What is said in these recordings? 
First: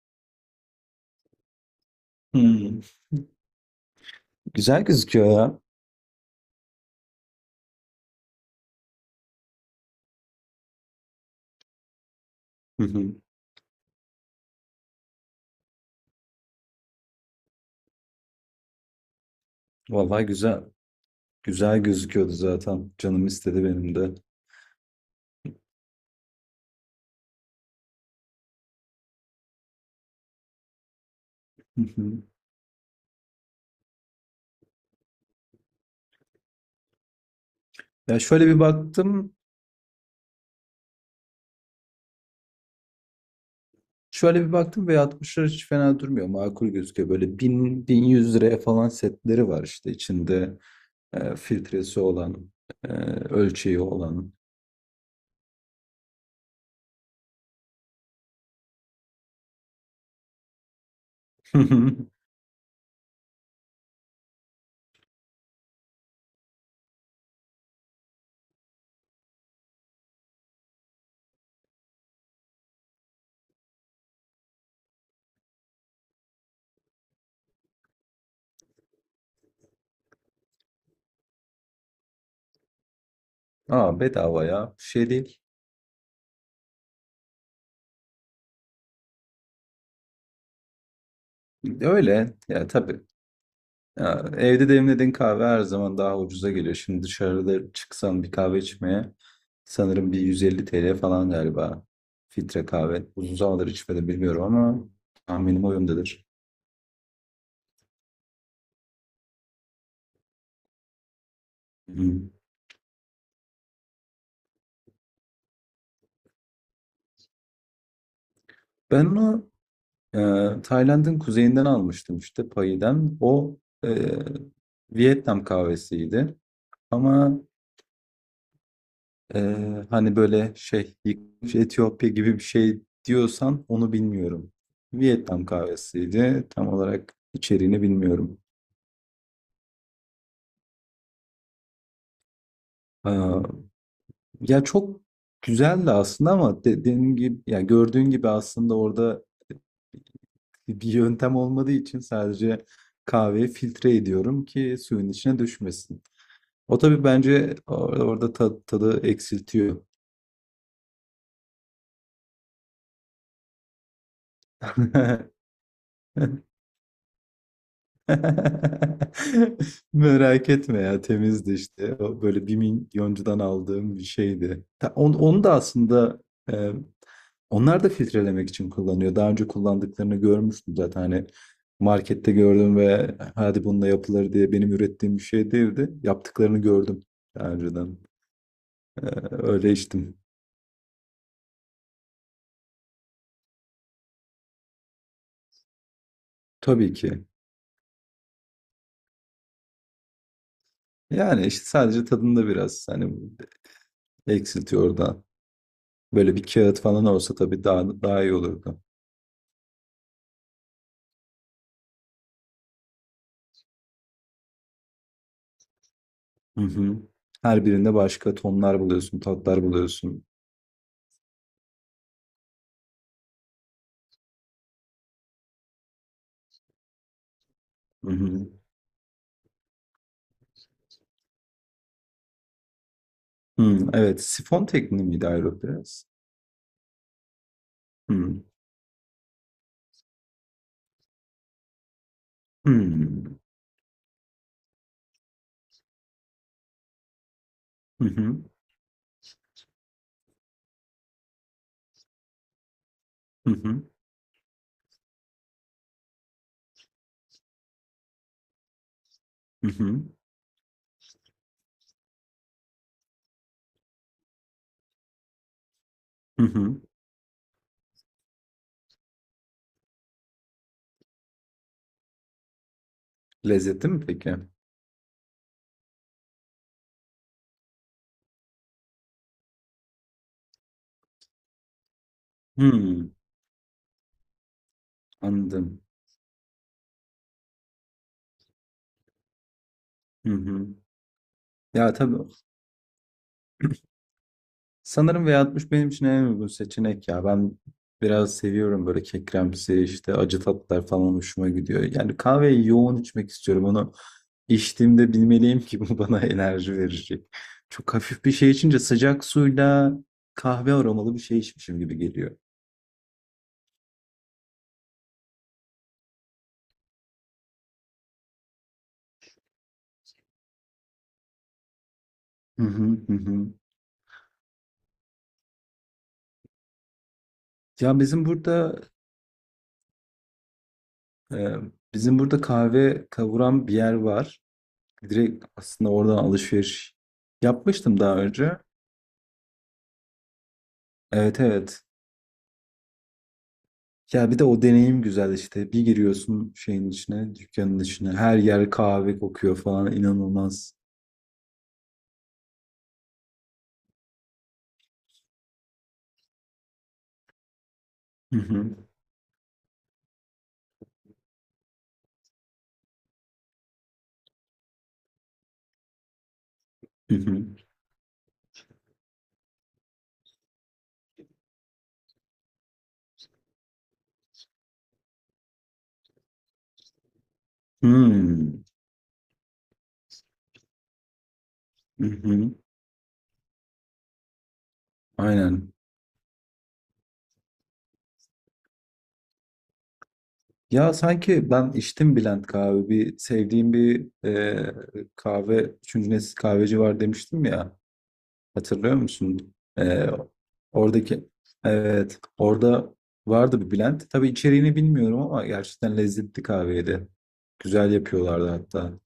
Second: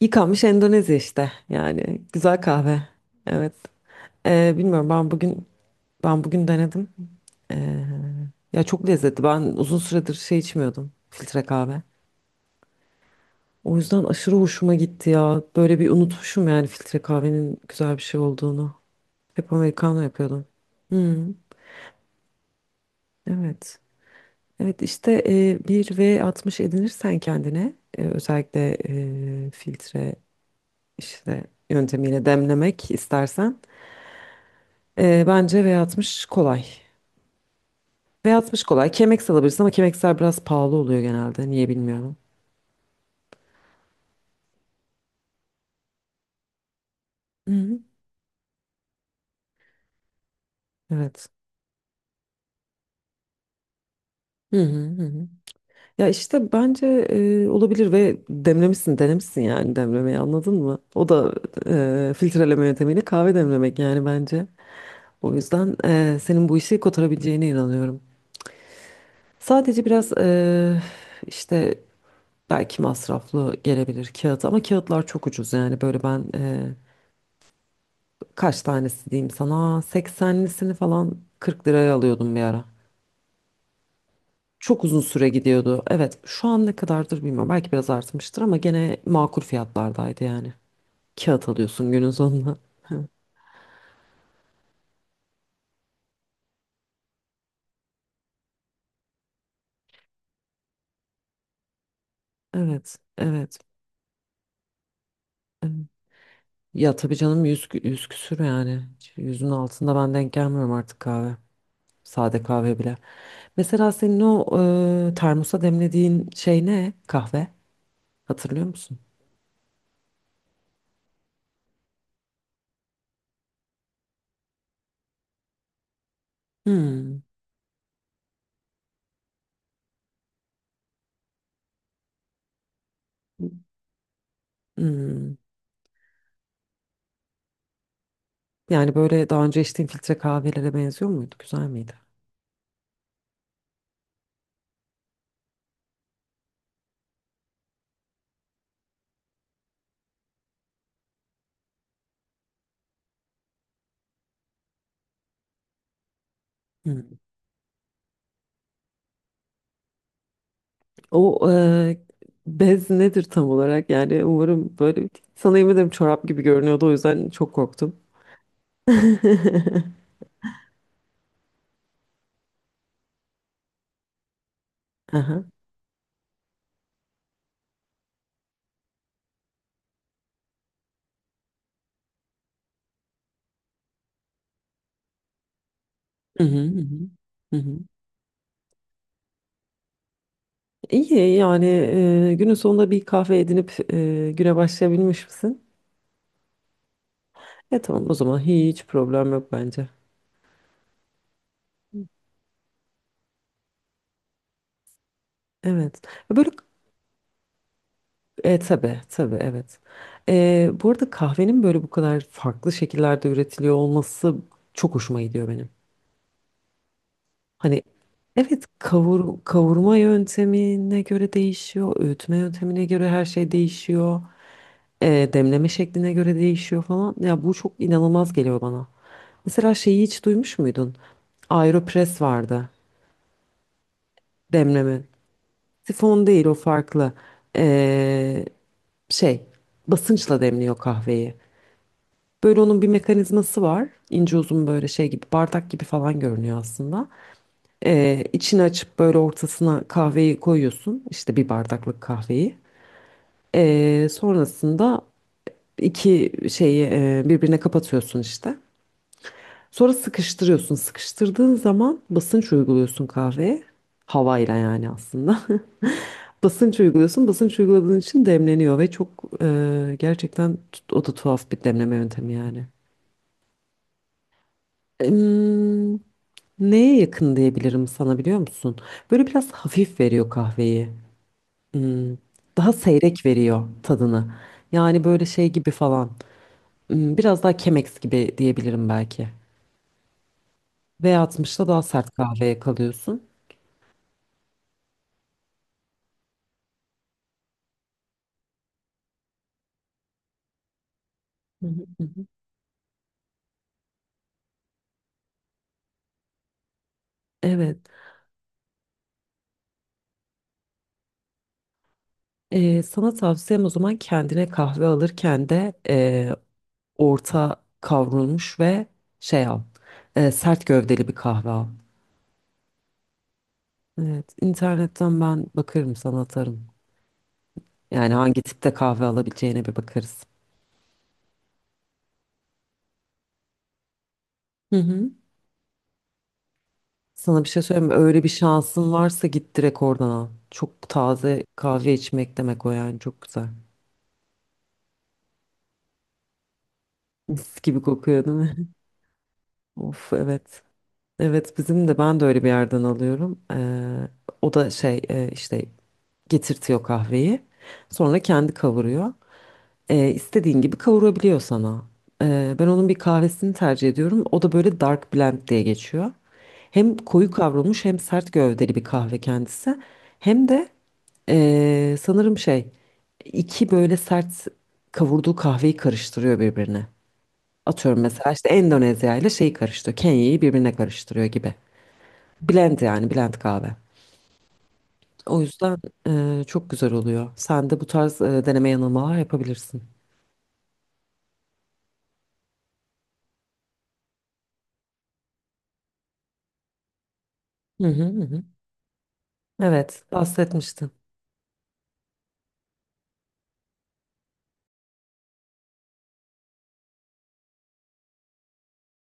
Yıkanmış Endonezya işte yani güzel kahve. Hmm. Evet. Ee, Güzel bilmiyorum ben gözüküyor bugün ya. Denedim. Ee, ya çok lezzetli. Ben uzun süredir şey içmiyordum filtre kahve. Hı hı. O yüzden aşırı hoşuma gitti ya. Böyle bir unutmuşum yani filtre kahvenin güzel bir şey olduğunu. Hep americano Vallahi yapıyordum. güzel. Hmm, Güzel gözüküyordu zaten. Canım istedi evet. benim de. Evet işte bir V60 edinirsen kendine özellikle filtre işte Hı hı. yöntemiyle demlemek istersen. Bence V60 kolay. Ya şöyle bir V60 kolay. Kemex baktım. alabilirsin ama Kemex'ler biraz pahalı oluyor genelde. Niye bilmiyorum. Şöyle bir baktım ve 60'lar hiç fena durmuyor. Makul gözüküyor. Böyle Hı hı. bin bin yüz liraya falan setleri var işte içinde Evet. Filtresi olan, e, ölçeği olan. Hı hı hı. Hı. Ya işte bence olabilir ve demlemişsin, denemişsin yani demlemeyi anladın mı? O da filtreleme yöntemiyle kahve demlemek yani bence. O yüzden senin bu işi kotarabileceğine inanıyorum. Sadece biraz işte belki masraflı gelebilir kağıt ama kağıtlar çok ucuz yani böyle ben kaç tanesi diyeyim sana 80'lisini falan 40 liraya alıyordum bir ara. Aa, bedava ya. Bir Çok uzun şey süre değil. gidiyordu. Evet, şu an ne kadardır bilmiyorum. Belki biraz artmıştır ama gene makul fiyatlardaydı yani. Kağıt alıyorsun günün Öyle. sonunda. Ya, tabii. Ya, evde demlediğin kahve her zaman daha ucuza geliyor. Şimdi dışarıda çıksam bir kahve içmeye sanırım bir 150 TL falan galiba. Filtre Evet, kahve. Uzun evet. zamandır içmedim, bilmiyorum, ama tahminim o yöndedir. Ya tabii canım yüz, yüz küsür yani. Yüzün altında ben denk gelmiyorum artık kahve. Hı. Sade kahve bile. Mesela senin o termosa demlediğin şey ne? Kahve. Hatırlıyor musun? Ben onu Tayland'ın kuzeyinden almıştım işte Payi'den. O e, Vietnam kahvesiydi. Hmm, Ama Ee, hani böyle şey yıkmış Etiyopya gibi bir şey diyorsan onu bilmiyorum. hmm. Vietnam kahvesiydi. Tam olarak içeriğini bilmiyorum. Yani böyle daha önce içtiğin filtre kahvelere benziyor muydu? Güzel miydi? Aa, ya çok güzeldi aslında, ama dediğim gibi, ya, gördüğün gibi aslında orada bir yöntem olmadığı için sadece kahveyi filtre ediyorum ki suyun içine düşmesin. O, tabii Hmm. bence orada tadı eksiltiyor. O bez nedir tam olarak? Yani umarım böyle sana yemin ederim çorap gibi görünüyordu o yüzden çok korktum. Merak etme ya, temizdi işte. O, böyle bir milyoncudan aldığım bir şeydi. Aha. Onu da aslında e, onlar da filtrelemek için kullanıyor. Daha önce kullandıklarını görmüştüm zaten. Hani markette gördüm ve hadi bununla yapılır diye benim ürettiğim bir şey değildi. Hı hı, Yaptıklarını hı gördüm hı, daha hı hı. önceden. E, öyle içtim. İyi yani günün sonunda bir kahve edinip güne başlayabilmiş misin? Tabii ki. Tamam o zaman hiç problem yok bence. Yani işte sadece tadında biraz hani eksiltiyor oradan. Evet. Böyle bir Böyle. kağıt falan olsa tabii daha iyi olurdu. Tabii tabii evet. Bu arada kahvenin böyle bu kadar farklı şekillerde üretiliyor olması çok hoşuma gidiyor benim. Hı hı. Her Hani birinde başka evet tonlar buluyorsun, tatlar kavurma buluyorsun. yöntemine göre değişiyor, öğütme yöntemine göre her şey değişiyor. Demleme şekline göre değişiyor falan. Ya bu çok Hı inanılmaz hı. geliyor bana. Mesela şeyi hiç duymuş muydun? Aeropress vardı. Hı, evet, sifon Demleme. tekniği miydi Aeropress? Sifon değil o farklı. Hı. E, Şey basınçla demliyor kahveyi. Böyle onun bir Hı. mekanizması var. İnce uzun böyle şey gibi bardak gibi falan görünüyor aslında. Hı hı. İçini açıp böyle ortasına kahveyi koyuyorsun. İşte bir bardaklık kahveyi. Hı hı. Sonrasında iki şeyi birbirine kapatıyorsun işte. Hı Sonra hı. sıkıştırıyorsun. Sıkıştırdığın zaman basınç uyguluyorsun kahveye. Havayla yani aslında. Hı Basınç hı. uyguluyorsun. Basınç uyguladığın için demleniyor ve çok gerçekten o da tuhaf bir demleme yöntemi yani. Lezzetli mi peki? Em, Neye yakın diyebilirim sana biliyor musun? Böyle biraz hafif veriyor kahveyi. Hmm, Daha Hı. seyrek veriyor tadını. Yani böyle şey gibi Anladım. falan. Biraz daha Chemex gibi diyebilirim belki. Hı hı. V60'da daha Ya, sert tabii. kahveye kalıyorsun. Sanırım V60 benim için en uygun seçenek ya. Ben biraz seviyorum böyle kekremsi işte, acı tatlar falan hoşuma Hı gidiyor. hı, hı Yani hı. kahveyi yoğun içmek istiyorum. Onu içtiğimde bilmeliyim ki bu bana enerji verecek. Evet. Çok hafif bir şey içince sıcak suyla kahve aromalı bir şey içmişim gibi geliyor. Sana tavsiyem o zaman kendine kahve alırken de orta kavrulmuş ve şey al. Sert gövdeli bir kahve al. Hı hı hı. Hı. Evet. internetten ben bakarım sana atarım. Ya Yani bizim hangi tipte burada kahve alabileceğine bir bakarız. e, kahve kavuran bir yer var. Hı hı. Direkt aslında oradan alışveriş Sana bir şey söyleyeyim mi? yapmıştım daha Öyle bir önce. şansın varsa git direkt oradan al. Çok Evet, taze evet. kahve içmek demek o yani çok güzel. Ya bir de o deneyim güzel işte. Bir giriyorsun şeyin içine, Mis dükkanın gibi içine. kokuyor değil Her mi? yer kahve kokuyor falan. Of evet. İnanılmaz. Evet bizim de ben de öyle bir yerden alıyorum. O da şey işte getirtiyor kahveyi. Sonra Hı kendi hı. kavuruyor. İstediğin gibi kavurabiliyor sana. Ben onun bir kahvesini tercih ediyorum. O da böyle dark blend diye geçiyor. Hem Hı koyu hı. kavrulmuş hem sert gövdeli bir kahve kendisi. Hem de sanırım şey iki böyle sert kavurduğu kahveyi karıştırıyor birbirine. Atıyorum mesela işte Hmm. Endonezya ile şeyi karıştırıyor. Kenya'yı birbirine karıştırıyor gibi. Hı hı. Blend yani blend kahve. O Aynen. yüzden çok güzel oluyor. Sen de bu tarz deneme yanılmalar yapabilirsin. Ya sanki ben içtim Bülent kahve. Bir sevdiğim bir kahve, üçüncü nesil kahveci var demiştim ya. Hı hı hı. Hatırlıyor musun? Evet, bahsetmiştin. Oradaki evet orada vardı bir blend. Tabii içeriğini bilmiyorum ama gerçekten lezzetli kahveydi. Güzel yapıyorlardı hatta.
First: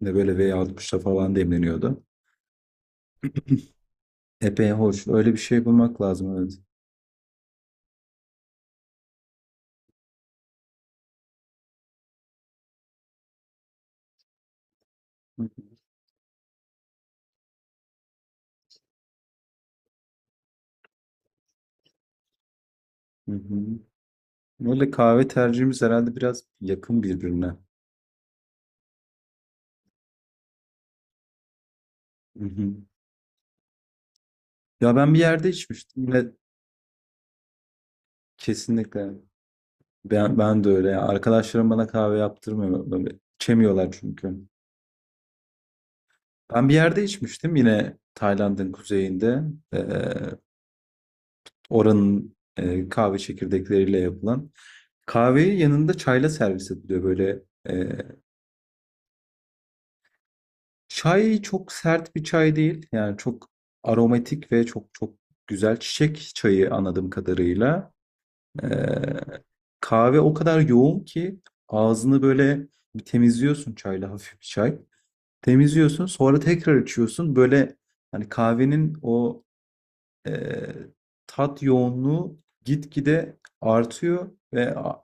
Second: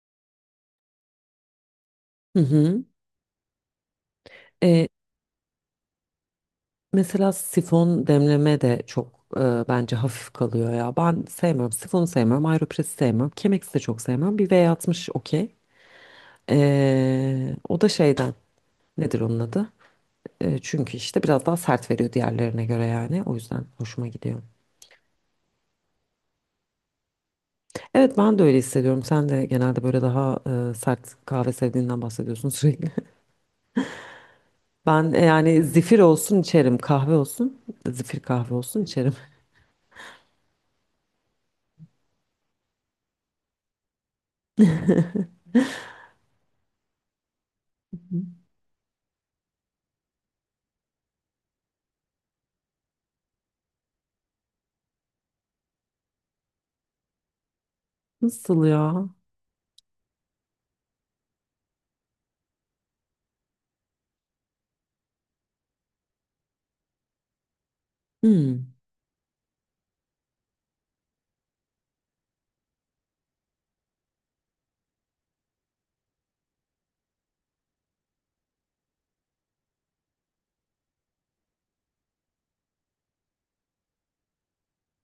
Ne böyle V60'ta falan demleniyordu. Hı hı. Epey E, hoş. Öyle bir şey bulmak lazım, evet. Mesela sifon demleme de çok bence hafif kalıyor ya. Ben sevmem. Sifonu sevmem. Aeropress'i sevmem. Chemex'i de çok sevmem. Bir V60 okey. O da şeyden. Nedir onun adı? Çünkü işte biraz daha sert veriyor diğerlerine göre yani. Hı O yüzden hı. hoşuma gidiyor. Öyle kahve tercihimiz herhalde biraz yakın birbirine. Evet ben de öyle hissediyorum. Sen de genelde böyle daha sert kahve sevdiğinden Hı bahsediyorsun hı. sürekli. Ya Ben ben bir yerde yani zifir içmiştim. Yine. olsun içerim. Kahve olsun. Zifir kahve olsun Kesinlikle. içerim. Ben de öyle ya. Arkadaşlarım bana kahve yaptırmıyor. Böyle içemiyorlar çünkü. Ben bir yerde içmiştim yine Tayland'ın kuzeyinde. Ee, oranın kahve çekirdekleriyle yapılan. Kahveyi yanında çayla servis ediliyor böyle. e, Nasıl ya? çay çok sert bir çay değil. Yani çok aromatik ve çok çok güzel çiçek çayı, anladığım kadarıyla. Ee, Hmm, kahve o kadar yoğun ki ağzını böyle bir temizliyorsun çayla, hafif bir çay. Temizliyorsun, sonra tekrar içiyorsun. Böyle hani kahvenin o eee, tat yoğunluğu gitgide artıyor ve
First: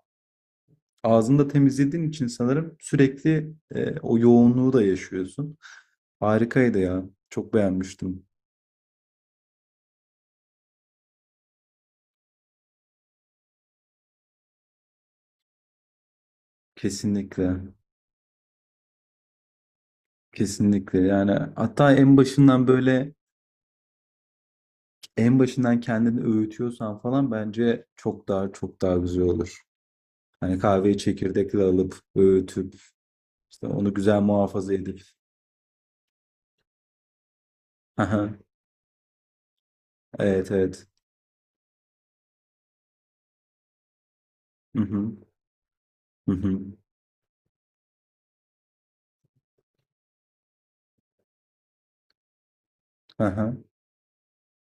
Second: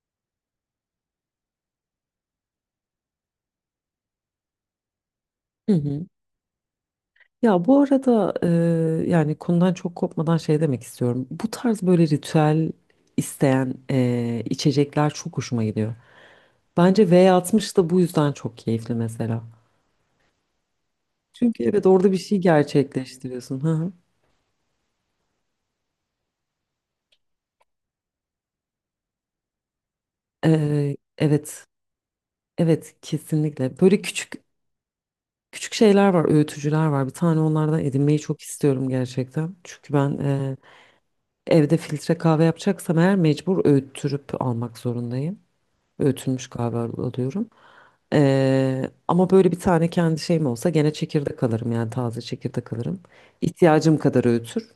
ağzını temizlediğin için sanırım sürekli, o yoğunluğu da yaşıyorsun. Hı hı. Harikaydı ya. Çok Ya bu beğenmiştim. arada yani konudan çok kopmadan şey demek istiyorum. Bu tarz böyle ritüel isteyen içecekler çok hoşuma gidiyor. Bence Kesinlikle. V60 da bu yüzden çok keyifli mesela. Kesinlikle. Yani Çünkü evet hatta orada bir şey gerçekleştiriyorsun. Hı hı. en başından kendini öğütüyorsan falan bence çok daha güzel olur. Hani kahveyi çekirdekle Evet, alıp öğütüp evet işte kesinlikle. onu Böyle güzel küçük muhafaza edip. küçük şeyler var, öğütücüler var. Bir tane onlardan edinmeyi Aha, çok istiyorum gerçekten. Çünkü ben evet, evet. evde filtre kahve yapacaksam eğer mecbur öğüttürüp almak Hı hı. zorundayım. Hı Öğütülmüş hı. galiba alıyorum. Ama böyle bir tane kendi şeyim olsa gene çekirdek alırım yani taze çekirdek alırım. Hı. İhtiyacım kadar öğütür.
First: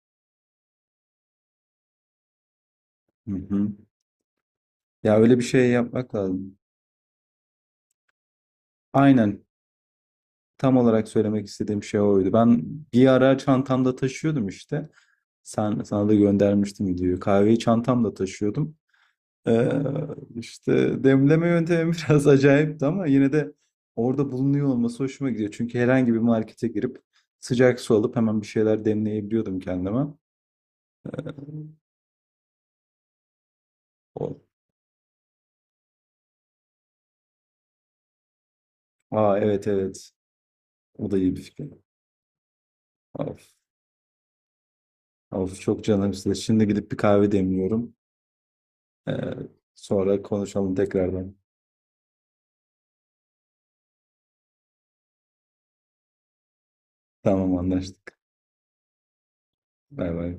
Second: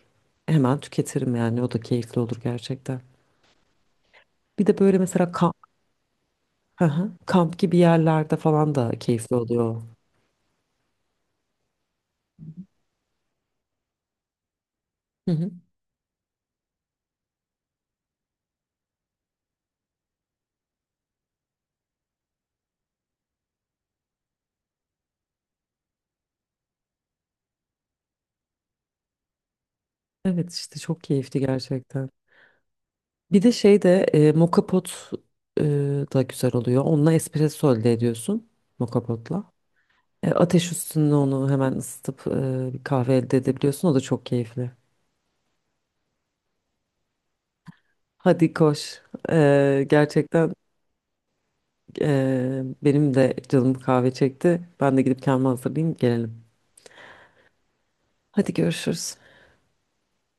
Hemen tüketirim yani o da keyifli olur gerçekten. Hı hı. Bir de böyle Ya mesela öyle bir kamp, şey yapmak lazım. Hı hı. Kamp gibi yerlerde falan da keyifli Aynen. oluyor. Tam olarak söylemek istediğim şey oydu. Ben bir ara çantamda taşıyordum işte. Hı hı. Sana da göndermiştim videoyu. Kahveyi çantamda taşıyordum. Ee, işte demleme yöntemi biraz acayipti, ama yine de orada bulunuyor olması hoşuma gidiyor. Çünkü herhangi bir markete girip sıcak su alıp hemen bir şeyler demleyebiliyordum kendime. Evet işte çok keyifli Ee, gerçekten. Bir de şey de O, moka pot e, da güzel oluyor. Onunla espresso elde ediyorsun moka aa, potla. evet, evet. Ateş O üstünde da iyi bir onu fikir. hemen ısıtıp bir kahve elde Of, edebiliyorsun. O da çok keyifli. of çok canım size. Şimdi gidip bir kahve demliyorum. Hadi koş. Ee, sonra Gerçekten konuşalım tekrardan. Benim de canım kahve çekti. Ben de gidip kendimi hazırlayayım gelelim. Tamam, anlaştık. Hadi görüşürüz. Bay bay.